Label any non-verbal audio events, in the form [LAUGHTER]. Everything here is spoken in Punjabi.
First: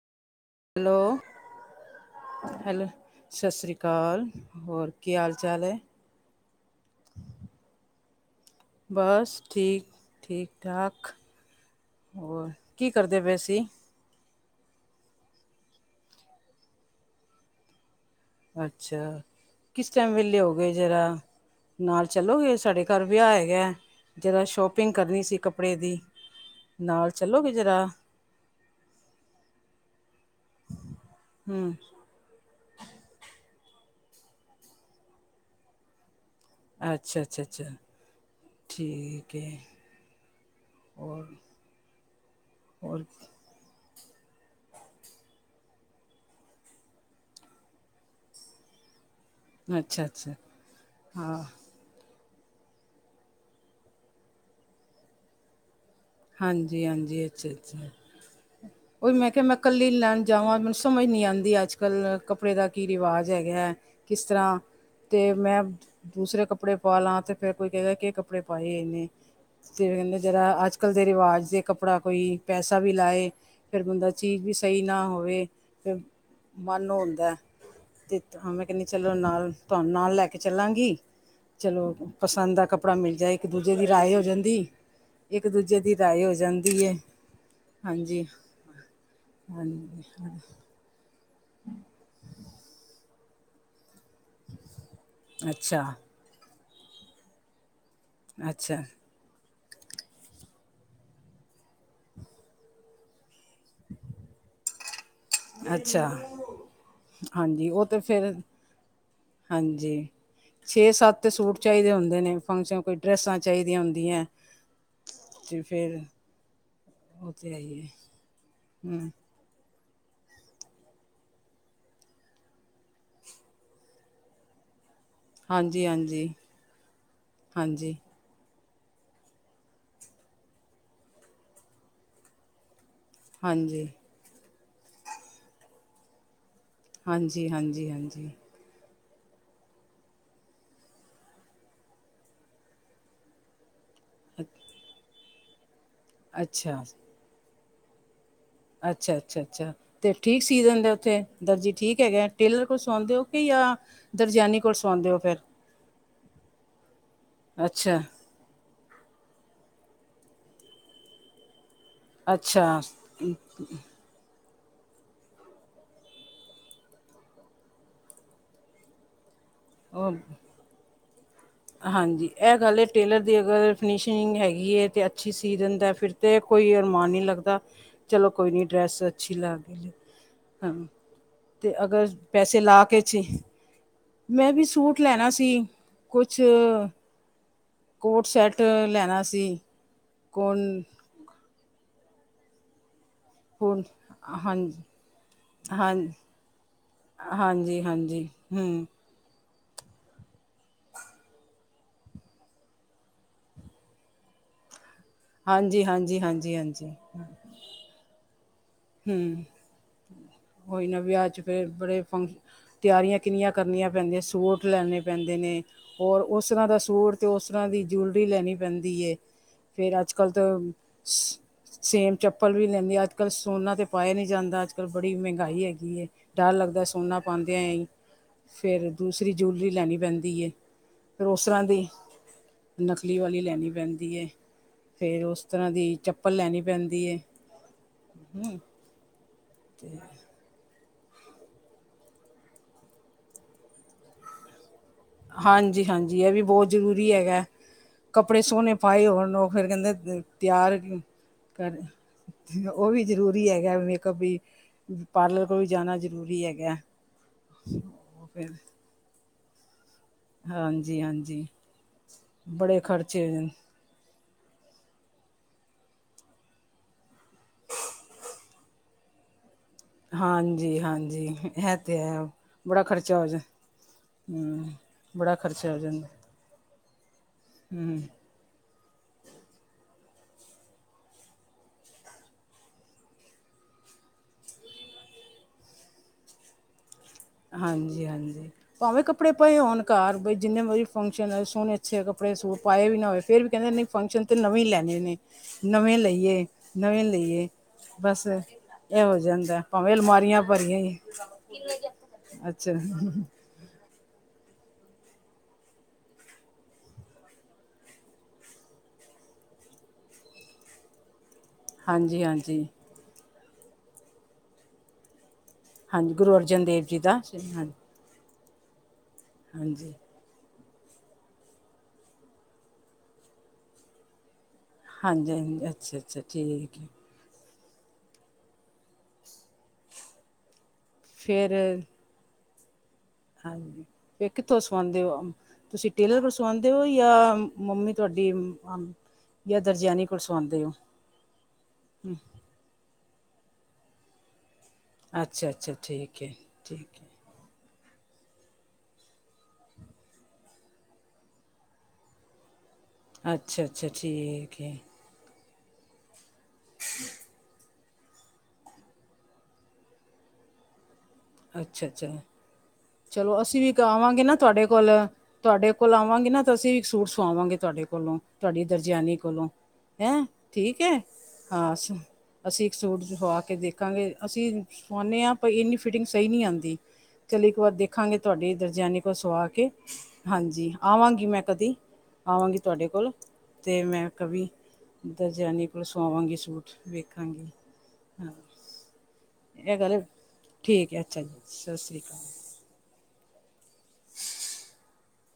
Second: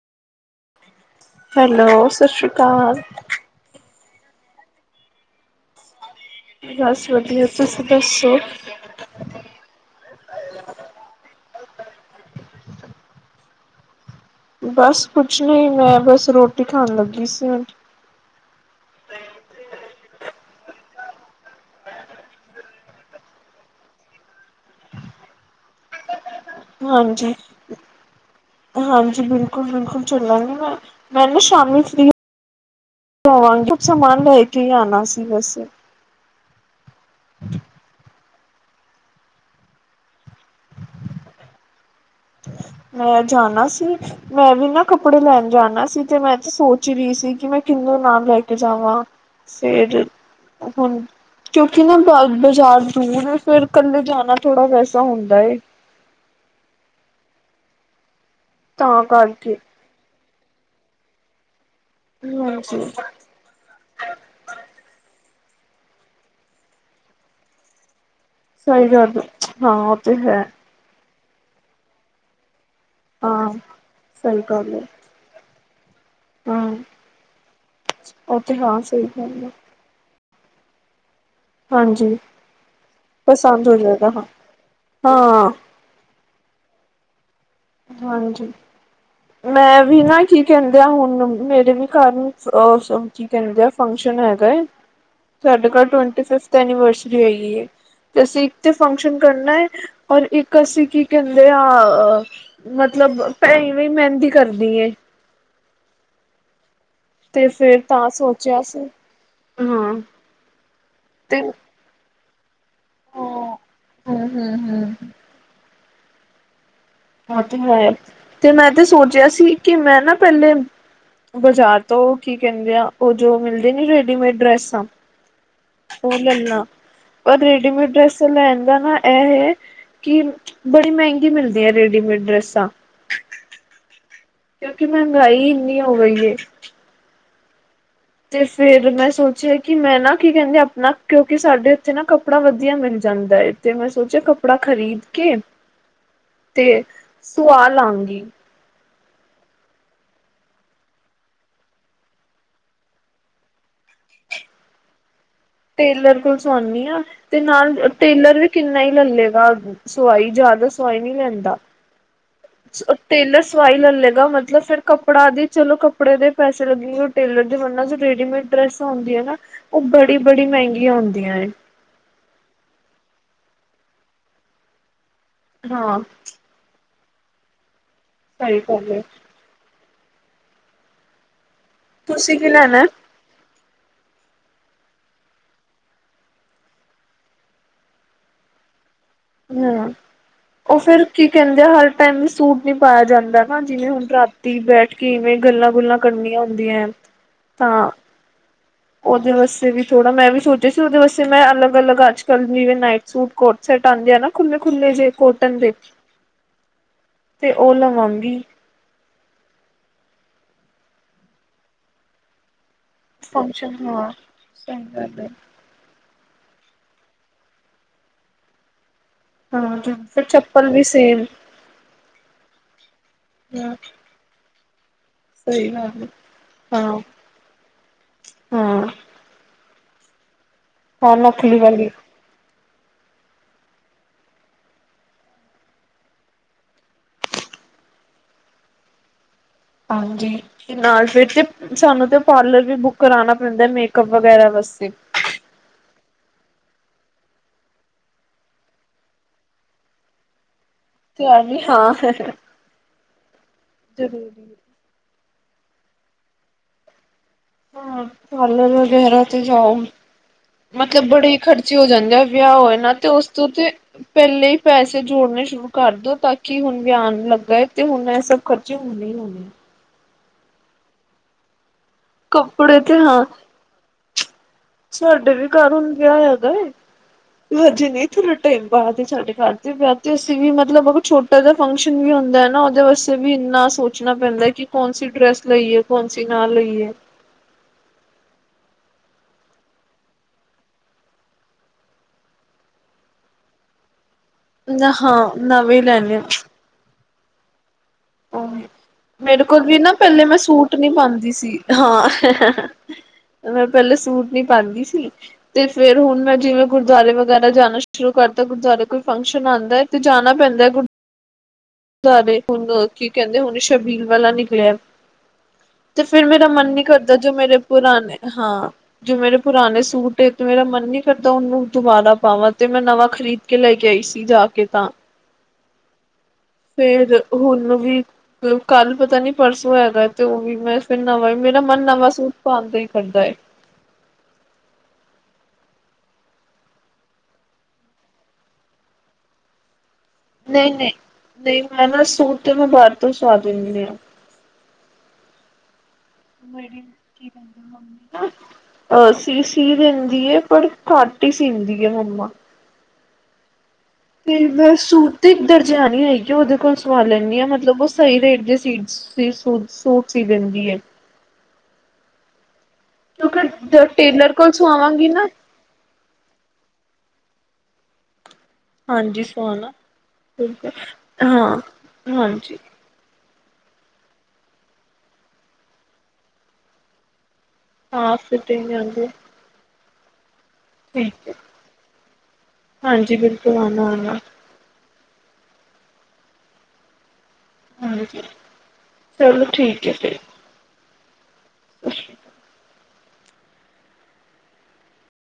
ਹੈਲੋ, ਹੈਲੋ ਸਤਿ ਸ਼੍ਰੀ ਹੈਲੋ। ਅਕਾਲ ਸਸ ਸ੍ਰੀ ਕਾਲ ਹੋਰ ਕੀ ਹਾਲ-ਚਾਲ ਏ? ਬਸ ਵਦੀਆ, ਤੁਸੀਂ ਦੱਸੋ? ਬਸ ਠੀਕ, ਠੀਕ-ਠਾਕ। ਹੋਰ ਕੀ ਕਰਦੇ ਵੇ ਸੀ। ਬਸ ਕੁਛ ਨਈ ਮੈਂ ਬਸ ਰੋਟੀ ਖਾਣ ਲੱਗੀ ਸੀ। ਅੱਛਾ ਕਿਸ ਟਾਈਮ ਵੇਲੇ ਹੋਗਏ ਜਰਾ ਨਾਲ ਚੱਲੋਗੇ ਸਾਡੇ ਘਰ ਵਿਆਹ ਹੈਗਾ ਜਰਾ ਸ਼ੋਪਿੰਗ ਨਾਲ ਹਾਂਜੀ, ਚੱਲੋਗੇ ਜਰਾ ਹਾਂਜੀ ਬਿਲਕੁਲ-ਬਿਲਕੁਲ ਚੱਲਾਂਗੀ ਮੈਂ। ਮੈਂ ਨਾ ਹਮ ਸ਼ਾਮੀ ਫਰੀ, ਹੋਵਾਂਗੀ ਕੁਛ ਸਮਾਨ ਲੈ ਕੇ ਈ ਆਣਾ ਸੀ ਵੈਸੇ। ਅੱਛਾ, ਅੱਛਾ, ਅੱਛਾ, ਠੀਕ ਏ ਹੋਰ। ਹੋਰ ਮੈ ਜਾਣਾ ਸੀ ਮੈਂ ਵੀ ਨਾ ਕੱਪੜੇ ਲੈਣ ਜਾਣਾ ਸੀ ਤੇ ਮੈਂ ਤੇ ਸੋਚ ਈ ਰੀ ਸੀ ਕਿ ਮੈਂ ਕਿੰਨੂੰ ਨਾਲ ਲੈ ਕੇ ਜਾਵਾਂ। ਸੇਜ ਅੱਛਾ ਅੱਛਾ ਹੁਣ ਹਾਂ ਚੁੱਪ। ਕਿੰਨੇ ਬਾ- ਬਾਜ਼ਾਰ ਦੂਰ, ਫੇਰ ਕੱਲੇ ਜਾਣਾ ਥੋੜ੍ਹਾ ਵੈਸਾ ਹੁੰਦਾ ਏ। ਹਾਂਜੀ-ਹਾਂਜੀ। ਅੱਛਾ-ਅੱਛਾ। ਤਾਂ ਉਹੀ ਮੈਂ ਕਿਹਾ ਮੈਂ ਕਰਕੇ ਕੱਲੀ ਲੈਣ ਜਾਵਾਂ। ਮੈਨੂੰ ਸਮਝ ਨਹੀਂ ਆਉਂਦੀ ਅੱਜ-ਕੱਲ ਕੱਪੜੇ ਦਾ ਹਾਂਜੀ ਕੀ ਰਿਵਾਜ਼ ਹੈਗਾ ਹੈ। ਕਿਸ ਤਰ੍ਹਾਂ ਤੇ ਮੈਂ ਦੂਸਰੇ ਕੱਪੜੇ ਪਾ ਲਾ। ਤੇ ਫੇਰ ਕੋਈ ਕਹਿਗਾ ਕਿ ਕੱ ਕੱਪੜੇ ਪਾਏ ਸਹੀ ਇਹਨੇ, ਗੱਲ ਹਾਂ ਤੇ ਉਹ ਮੈਨੂੰ ਹੈ ਜਿਹੜਾ ਅੱਜ ਕਲ ਦੇ ਰਿਵਾਜ਼ ਦੇ ਕੱਪੜਾ ਕੋਈ, ਪੈਸਾ ਵੀ ਲਾਏ ਹਾਂ ਫਿਰ ਬੰਦਾ ਚੀਜ਼ ਵੀ ਗੱਲ ਹੈ ਸਹੀ ਨਾ ਹੋਵੇ। ਤੇ ਹਾਂ ਮਨ ਹੁੰਦਾ ਐ। ਤੇ ਉਹ ਤਾਂ ਮੈਂ ਹਾਂ ਕਹਿੰਦੀ ਸਹੀ ਚਲੋ ਗੱਲ ਹੈ ਨਾਲ ਤੁਹਾਨੂੰ ਨਾਲ ਲੈ ਕੇ ਚੱਲਾਂਗੀ। ਚਲੋ, ਹਾਂਜੀ ਪਸੰਦ ਦਾ ਕੱਪੜਾ ਮਿਲ ਜਾਏ। ਇੱਕ ਪਸੰਦ ਦੂਜੇ ਦੀ ਜਾਏਗਾ ਰਾਏ ਹੋ ਹਾਂ ਜਾਂਦੀ। ਹਾਂ ਇੱਕ ਦੂਜੇ ਦੀ ਰਾਏ ਹੋ ਜਾਂਦੀ ਏ। ਹਾਂਜੀ। ਮੈਂ ਵੀ ਨਾ ਹਾਂਜੀ ਕੀ ਕਹਿੰਦੇ ਆ ਹੁਣ ਮੇਰੇ ਵੀ ਘਰ ਵਿੱਚ, ਅਹ ਕੀ ਕਹਿੰਦੇ ਐ। ਫੰਕਸ਼ਨ ਹੈਗਾ। ਸਾਡੇ ਅੱਛਾ ਘਰ ਟਵੰਟੀ-ਫਿਫਥ ਐਨੀਵਰਸਰੀ ਹੈਗੀ ਐਂ। ਤੇ ਅਸੀਂ ਇੱਕ ਤੇ ਅੱਛਾ ਫੰਕਸ਼ਨ ਕਰਨਾ ਐ। ਔਰ ਇੱਕ ਅਸੀਂ ਕੀ ਕਹਿੰਦੇ ਆ। ਮਤਲਬ, ਭੈਣ ਵੀ ਮਹਿੰਦੀ ਕਰਨੀ ਏ। ਅੱਛਾ। ਤੇ ਹਾਂਜੀ ਫੇਰ ਉਹ ਤਾਂ ਫਿਰ ਸੋਚਿਆ ਸੀ ਹਾਂ ਹਾਂਜੀ। ਛੇ-ਸੱਤ ਤੇ ਸੂਟ ਚਾਹੀਦੇ ਹੁੰਦੇ ਨੇ। ਫੰਕਸ਼ਨ ਕੋਈ ਡਰੈੱਸਾਂ ਹੂੰ ਚਾਹੀਦੀਆਂ ਹੁੰਦੀਆਂ। ਹੂੰ ਹੂੰ ਤੇ ਫੇਰ ਹੱਥ ਲਵਾਇਆ ਐ। ਤੇ ਮੈਂ ਤੇ ਹੂੰ ਸੋਚਹਾ ਸੀ, ਕਿ ਮੈਂ ਨਾ ਪਹਿਲੇ ਬਾਜ਼ਾਰ ਤੋਂ ਕੀ ਕਹਿੰਦੇ ਆ। ਉਹ ਜੋ ਮਿਲਦੇ ਨੀ ਰੇਡੀਮੇਡ ਡਰੈਸਾਂ। ਹਾਂਜੀ ਉਹ ਹਾਂਜੀ ਲੈਣਾ। ਪਰ ਰੇਡੀਮੇਡ ਹਾਂਜੀ ਡਰੈਸ ਲੈਣ ਦਾ ਨਾ ਇਹ ਹੈ। ਕਿ ਬੜੀ ਮਹਿੰਗੀ ਮਿਲਦੀ ਏ ਰੇਡੀਮੇਡ ਡਰੈਸਾਂ। ਹਾਂਜੀ ਕਿਉਂਕਿ ਮਹਿੰਗਾਈ ਇੰਨੀ ਹੋ ਗਈ ਏ। ਹਾਂਜੀ ਹਾਂਜੀ ਹਾਂਜੀ ਫੇਰ ਮੈਂ ਸੋਚਿਆ ਕਿ, ਮੈਂ ਨਾ ਕੀ ਕਹਿੰਦੇ ਆਪਣਾ। ਕਿਉਂਕਿ ਸਾਡੇ ਇੱਥੇ ਨਾ ਕੱਪੜਾ ਵਧੀਆ ਮਿਲ ਜਾਂਦਾ ਏ। ਇੱਥੇ ਮ ਸੋਚਿਆ ਕੱਪੜਾ ਅ- ਖ਼ਰੀਦ ਕੇ, ਅੱਛਾ ਤੇ ਸੁਆ ਲਾਂਗੀ। ਅੱਛਾ ਅੱਛਾ ਅੱਛਾ ਤੇ ਠੀਕ ਸੀ ਦਿੰਦੇ ਉੱਥੇ, ਦਰਜੀ ਠੀਕ ਹੈਗਾ। ਟੇਲਰ ਕੋਲ ਸੌਉਦੇ ਓ ਕਿ ਜਾਂ ਦਰਜਿਆਨੀ ਕੋਲ ਸਵਾਉਂਦੇ ਹੋ ਫਿਰ ਟੇਲਰ ਕੋਲ ਸਵਾਉਂਦੀ ਆ। ਤੇ ਨਾਲ ਅੱਛਾ ਟੇਲਰ ਵੀ ਕਿੰਨਾ ਲੱਲੇਗਾ ਸਵਾਈ। ਜਿਆਦਾ ਸਵਾਈ ਨੀ ਲੈਂਦਾ। ਅੱਛਾ ਟੇਲਰ ਸਵਾਈ ਲੈ ਲੇਗਾ। ਮਤਲਬ ਮਤਲਬ, ਫਿਰ ਕੱਪੜਾ ਦੀ ਚਲੋ, ਕੱਪੜੇ ਦੇ ਪੈਸੇ ਲੱਗੇ ਗੇ। ਟੇਲਰ ਦੇ ਵਰਨਾ ਚ ਰੇਡੀਮੇਡ ਡਰੈਸਾਂ ਆਉਂਦੀ ਨਾ ਉਹ ਬੜੀ-ਬੜੀ ਮਹਿੰਗੀਆਂ ਹੁੰਦੀਆਂ ਏ। ਹਾਂਜੀ। ਇਹ ਗੱਲ ਹੈ, ਟੇਲਰ ਦੀ ਅਗਰ ਫਿਨਿਸ਼ਿੰਗ ਹੈਗੀ ਹੈ। ਤਾਂ ਅੱਛੀ ਸੀ ਦਿੰਦਾ ਹਾਂ ਫਿਰ ਤੇ ਕੋਈ ਅਰਮਾਨ ਨਹੀਂ ਲੱਗਦਾ। ਚਲੋ ਕੋਈ ਸਹੀ ਨਹੀਂ ਗੱਲ ਡਰੈਸ ਹੈ ਅੱਛੀ ਲਾਗੀ ਹੂੰ, ਅਗਰ ਤੁਸੀਂ ਕੀ ਪੈਸੇ ਲਾਗਾ ਲੈਣਾ ਕੇ ਚੀ ਮੈਂ ਵੀ ਸੂਟ ਲੈਣਾ ਸੀ। ਕੁਛ- ਕੋਟ ਸੈਟ ਲੈਣਾ- ਸੀ ਹਮ ਕੋਣ ਉਹ ਫੇਰ ਕੀ ਕਹਿੰਦੇ ਆ ਹਰ ਟਾਈਮ ਵੀ ਸੂਟ ਨੀ ਪਾਇਆ ਜਾਂਦਾ। ਜਿਵੇਂ ਹੁਣ ਰਾਤੀ ਹਾਂਜੀ ਬੈਠ ਕੇ ਇਵੇਂ ਗੱਲਾਂ ਹਾਂ ਗੁੱਲਾਂ ਕਰਨੀਆਂ ਹੁੰਦੀਆਂ ਤਾਂ ਹੂ ਉਹਦੇ ਵਾਸਤੇ ਵੀ ਥੋੜਾ ਮੈਂ ਵੀ ਸੋਚਿਆ ਸੀ। ਉਹਦੇ ਵਾਸਤੇ ਮੈਂ ਅਲੱਗ- ਅਲੱਗ ਅੱਜ-ਕੱਲ੍ਹ ਜਿਵੇਂ, ਨਾਈਟ ਸੂਟ ਕੋਟ-ਸੈਟ ਆਉਂਦੇ ਆ ਨਾ। ਖੁੱਲੇ- ਖੁੱਲੇ ਜੇ, ਕੋਟਨ ਦੇ ਹਾਂਜੀ ਹਾਂਜੀ ਹਾਂਜੀ ਹਾਂਜੀ ਤੇ ਉਹ ਲਗਾਗੀ। ਹੂੰ, ਹੁਣ ਵਿਆਹ 'ਚ ਫਿਰ ਬੜੇ ਫੰਕਸ਼ਨ ਤਿਆਰੀਆਂ ਕਿੰਨੀਆਂ ਫੰਕਸ਼ਨ ਕਰਨੀਆਂ ਹਾਂ ਪੈਂਦੀਆਂ। ਸੂਟ ਸਹੀ ਲੈਣੇ ਗੱਲ ਹੈ ਪੈਂਦੇ ਨੇ ਹੋਰ, ਉਸ ਤਰ੍ਹਾਂ ਦਾ ਸੂਟ ਤੇ ਉਸ ਤਰ੍ਹਾਂ ਦੀ ਜੁਲਰੀ ਲੈਣੀ ਪੈਂਦੀ ਏ। ਹਾਂ ਫੇਰ ਅੱਜ ਫਿਰ ਕੱਲ੍ਹ ਤਾਂ ਚੱਪਲ ਵੀ ਸੇਮ ਸੇਮ ਚੱਪਲ ਵੀ ਲੈਂਦੀ ਅੱਜ ਕੱਲ੍ਹ ਹਾਂ ਸੋਨਾ ਤੇ ਪਾਇਆ ਨੀ ਜਾਂਦਾ ਅੱਜ ਫੇਰ ਬੜੀ ਮਹਿੰਗਾਈ ਸਹੀ ਹੈਗੀ ਗੱਲ ਹੈ ਡਰ ਲੱਗਦਾ ਹਾਂ ਸੋਨਾ ਪਾਦਿਆ ਈ ਹਾਂ ਫੇਰ ਦੂਸਰੀ ਜਊਲਰੀ ਲੈਣੀ ਪੈਂਦੀ ਏ। ਹਾਂ ਫੇਰ ਨਕਲੀ ਉਸਰਾ ਦੀ ਵਾਲੀ ਨਕਲੀ ਵਾਲੀ ਲੈਣੀ ਪੈਂਦੀ ਐ ਫਿਰ ਉਸ ਤਰ੍ਹਾਂ ਦੀ ਚੱਪਲ ਲੈਣੀ ਪੈਂਦੀ ਐ। ਹਮ ਹਾਂਜੀ ਤੇ ਨਾਲ ਫਿਰ ਚ ਤੇ ਸਾਨੂੰ ਤੇ ਪਾਰਲਰ ਵੀ ਬੁੱਕ ਕਰਾਣਾ ਪੈਂਦਾ ਮੇਕਅਪ ਵਗੈਰਾ ਵਾਸਤੇ। ਹਾਂਜੀ-ਹਾਂਜੀ ਇਹ ਵੀ ਬਹੁਤ ਜ਼ਰੂਰੀ ਹੈਗਾ। ਕੱਪੜੇ ਸੋਹਣੇ ਪਾਏ ਹੋਨ ਉਹ ਫਿਰ ਕਹਿੰਦੇ ਤਿਆਰ ਤੇ ਆ ਵੀ ਕਰ ਹਾਂ ਉਹ ਵੀ ਜ਼ਰੂਰੀ ਹੈ ਕਿ ਮੇਕਅੱਪ ਵੀ। ਜ਼ਰੂਰੀ ਪਾਰਲਰ ਕੋਲ ਜਾਣਾ ਜਰੂਰੀ ਹੈਗਾ। ਹਮ ਉਹ ਫਿਰ ਪਾਰਲਰ ਵਗੈਰਾ ਤੇ ਜਾਓ ਹਾਂਜੀ ਮਤਲਬ ਬੜੇ ਹਾਂਜੀ ਖਰਚੇ ਹੋ ਜਾਂਦੇ ਆ ਵਿਆਹ ਹੋਏ ਬੜੇ ਨਾ ਤੇ ਖਰਚੇ ਉਸ ਤੋਂ ਹੋ, ਤੇ ਪਹਿਲੇ ਹੀ ਪੈਸੇ ਜੋੜਨੇ ਸ਼ੁਰੂ ਕਰ ਦੋ ਤਾਂਕਿ ਹੁਣ ਵਿਆਹ ਲੱਗਾ ਏ ਤੇ ਹੁਣ ਇਹ ਸਭ ਖਰਚੇ ਹੋਣੇ ਹੀ ਹੋਣੇ ਹੈ। ਹਾਂਜੀ-ਹਾਂਜੀ ਇਹ ਤੇ ਹੈ ਕੱਪੜੇ ਬੜਾ ਤੇ ਖ਼ਰਚਾ ਹਾਂ ਹੋ ਜਾ ਹਮ। ਸਾਡੇ ਵੀ ਘਰ ਹੁਣ ਵਿਆਹ ਹੈਗਾ ਏ ਹਜੇ ਨੀ ਹੂੰ ਥੋ ਟਾਈਮ ਬਾਦ ਏ ਸਾਡੇ ਘਰ ਤੇ ਵਿਆਹ ਤੇ ਅਸੀਂ ਵੀ ਮਤਲਬ ਛੋਟ ਜਿ ਫਕਸ਼ਨ ਵੀ ਹੁੰਦਾ ਹੈ ਨਾ ਉਹਦੇ ਵਾਸਤੇ ਵੀ ਇੰਨਾ ਸੋ ਸੋਚਣਾ ਪੈਂਦਾ ਕਿ ਕੌਣ ਸੀ ਡਰੈਸ ਲਈਏ ਕੌਣਸੀ ਨਾ ਲਈਏ। ਹਾਂਜੀ-ਹਾਂਜੀ ਭਾਵੇਂ ਕੱਪੜੇ ਪਾਏ ਹੋਣ ਘਰ ਬਈ ਜਿੰਨੇ ਮਰਜ਼ੀ ਫੰਕਸ਼ਨ ਹੈਏ ਸੋਹਣੇ ਅੱਛੇ ਕੱਪੜੇ ਪਾਏ ਵੀ ਨਾ ਹੋਏ ਫਿਰ ਵੀ ਕਹਿੰਦੇ ਨੇ ਫੰਕਸ਼ਨ ਤੇ ਨਵੇਂ ਨਾ ਲੈਣੇ ਨੇ ਹਾਂ ਨਵੇਂ ਲੈਣੇ ਲਈਏ, ਨਵੇਂ ਲਈਏ। ਬਸ ਇਹ ਹੋ ਮੇਰੇ ਜਾਂਦਾ ਕੋਲ ਵੀ ਨਾ ਭਾਵੇਂ ਪਹਿਲੇ ਮੈਂ ਅਲਮਾਰੀਆਂ ਸੂਟ ਭਰੀਆਂ ਨੀ ਹੀ ਪਾਉਦੀ ਸੀ। ਹਾਂ ਅੱਛਾ ਮੈਂ ਪਹਿਲੇ ਸੂਟ ਨੀ ਪਾਦੀ ਸੀ। ਤੇ ਫੇਰ ਹੁਣ ਮੈਂ ਜਿਵੇਂ ਗੁਰਦੁਆਰੇ ਵਗੈਰਾ ਜਾਣਾ ਸ਼ੁਰੂ ਕਰਤਾ ਗੁਰਦੁਆਰੇ ਕੋਈ ਫੰਕਸ਼ਨ ਆਦਾ ਤੇ ਜਾਣਾ ਪੈਂਦਾ ਗੁਰ ਹਾਂਜੀ ਦੁਆਰੇ ਹਾਂਜੀ ਹੁਣ ਕੀ ਕਹਿੰਦੇ ਹੁਣ ਸ਼ਬੀਲ ਵਾਲਾ ਨਿਕਲਿਆ ਤੇ ਹਾਂਜੀ ਫੇਰ ਗੁਰੂ ਮੇਰਾ ਅਰਜਨ ਮਨ ਨਹੀਂ ਦੇਵ ਜੀ ਦਾ ਕਰਦਾ ਜੋ ਮੇਰੇ ਹਾਂਜੀ ਪੁਰਾਣੇ ਹਾਂ ਜੋ ਮੇਰੇ ਪੁਰਾਣੇ ਹਾਂਜੀ ਸੂਟ ਏ ਤੇ ਮੇਰਾ ਮਨ ਨੀ ਕਰਦਾ ਉਹਨੂੰ ਦੁਬਾਰਾ ਪਾਵਾਂ ਤੇ ਮੈਂ ਨਵਾਂ ਖਰੀਦ ਕੇ ਲੈ ਕੇ ਆਈ ਸੀ ਜਾ ਕੇ ਤਾਂ। ਹਾਂਜੀ-ਹਾਂਜੀ ਅੱਛਾ-ਅੱਛਾ। ਫੇਰ ਹੁਣ ਵੀ ਕੱਲ ਪਤਾ ਨੀ ਪਰਸੋਂ ਹੈਗਾ ਤੇ ਉਹ ਵੀ ਮੈਂ ਤੇ ਨਵਾਂ ਹੀ ਫਿਰ ਮੇਰਾ ਮਨ ਨਵਾਂ ਸੂਟ ਪਾਨ ਤੇ ਹੀ ਕਰਦਾ ਏ। ਹਾਂਜੀ ਫ ਕਿੱਥੋਂ ਸਵਾਉਦੇ ਹੋ। ਤੁਸੀਂ ਟੇਲਰ ਸਵਾਉਂਦੇ ਹੋ ਜਾਂ ਮੰਮੀ ਤੁਹਾਡੀ ਜਾਂ ਦਰਜਨੀ ਨਹੀਂ-ਨਹੀਂ, ਨਹੀਂ ਮੈਂ ਨਾ ਸੂਟ ਤੇ ਮੈਂ ਬਾਹਰ ਤੋਂ ਸਵਾ ਦਿੰਦੀ ਹਾ। ਅੱਛਾ-ਅੱਛਾ ਠੀਕ। ਮੇਰੀ ਕੀ ਕਹਿੰਦੇ ਮੰਮੀ ਅਹ ਸੀ ਸੀ ਦਿੰਦੀ ਹੈ ਪਰ ਘੱਟ ਹੀ ਸੀਂਦੀ ਹੈ ਮੰਮਾ। ਅੱਛਾ-ਅੱਛਾ ਠੀ ਤੇ ਮੈਂ ਸੂਤੀ ਦਰਜਿਆਨੀ ਹੈਗੀ ਆ ਉਹਦੇ ਕੋਲ ਸਵਾ ਲੈਂਨੀ ਆਂ ਮਤਲਬ ਓਹ ਸਹੀ ਰੇਟ ਦੇ ਸੀ ਸੂਟ ਸੀ ਦਿੰਦੀ ਹੈ। ਅੱਛਾ-ਅੱਛਾ ਚਲੋ ਅਸੀਂ ਵੀ ਕਿਉਂਕਿ ਆਵਾਂਗੇ ਟੇਲਰ ਨਾ ਤੁਹਾਡੇ ਕੋਲ ਸਵਾਵਾਂਗੀ ਨਾ ਤੁਹਾਡੇ ਕੋਲ ਆਵਾਂਗੇ ਨਾ ਤਾਂ ਅਸੀਂ ਵੀ ਸੂਟ ਸਵਾਵਾਂਗੇ ਤੁਹਾਡੇ ਕੋਲੋ। ਤੁਹਾਡੀ ਦਰਜਿਆਨੀ ਹਾਂਜੀ ਕੋਲੋਂ ਸਵਾਣਾ ਹੈਂ ਬਿਲਕੁਲ ਠੀਕ ਹੈ ਹਾਂ ਹਾਂਜੀ ਅਸੀ ਸੂਟ ਸਵਾ ਕੇ ਦੇਖਾਂਗੇ ਅਸੀਂ ਸਵਾਨੇ ਹਾਂ ਪਈ ਇੰਨੀ ਫਿਟਿੰਗ ਸਹੀ ਨੀ ਆਂਦੀ ਚਲ ਇਕ ਤ ਹਾਂ ਦੇਖਾਂਗੇ ਫਿਰ ਤੁਹਾਡੀ ਟ੍ਰੇਨ ਦਰਜਿਆਨੀ ਜਾਂਦੀ ਹੈ ਕੋਲ ਸੂਆ ਕੇ ਹਾਂਜੀ। ਆਵਾਂਗੀ ਠੀਕ ਹੈ। ਮੈਂ ਕਦੀ ਆਵਾਂਗੀ ਤੁਹਾਡੇ ਕੋਲ ਹਾਂਜੀ ਬਿਲਕੁਲ ਅਤੇ ਆਣਾ ਮੈਂ ਆਣਾ ਕਵੀ ਦਾਂਜਨੀ ਕੋਲ ਸੂਆਵਾਗੀ ਸੂਟ ਵੇਖਾਂਗੀ। ਹਾਂਜੀ ਹ, ਚਲੋ ਇਹ ਠੀਕ ਹੈ ਗੱਲ, ਫਿਰ ਠੀਕ ਐ। ਅੱਛਾ ਜੀ, ਸਸ ਸ੍ਰੀ ਕਾਲ। [UNINTELLIGIBLE]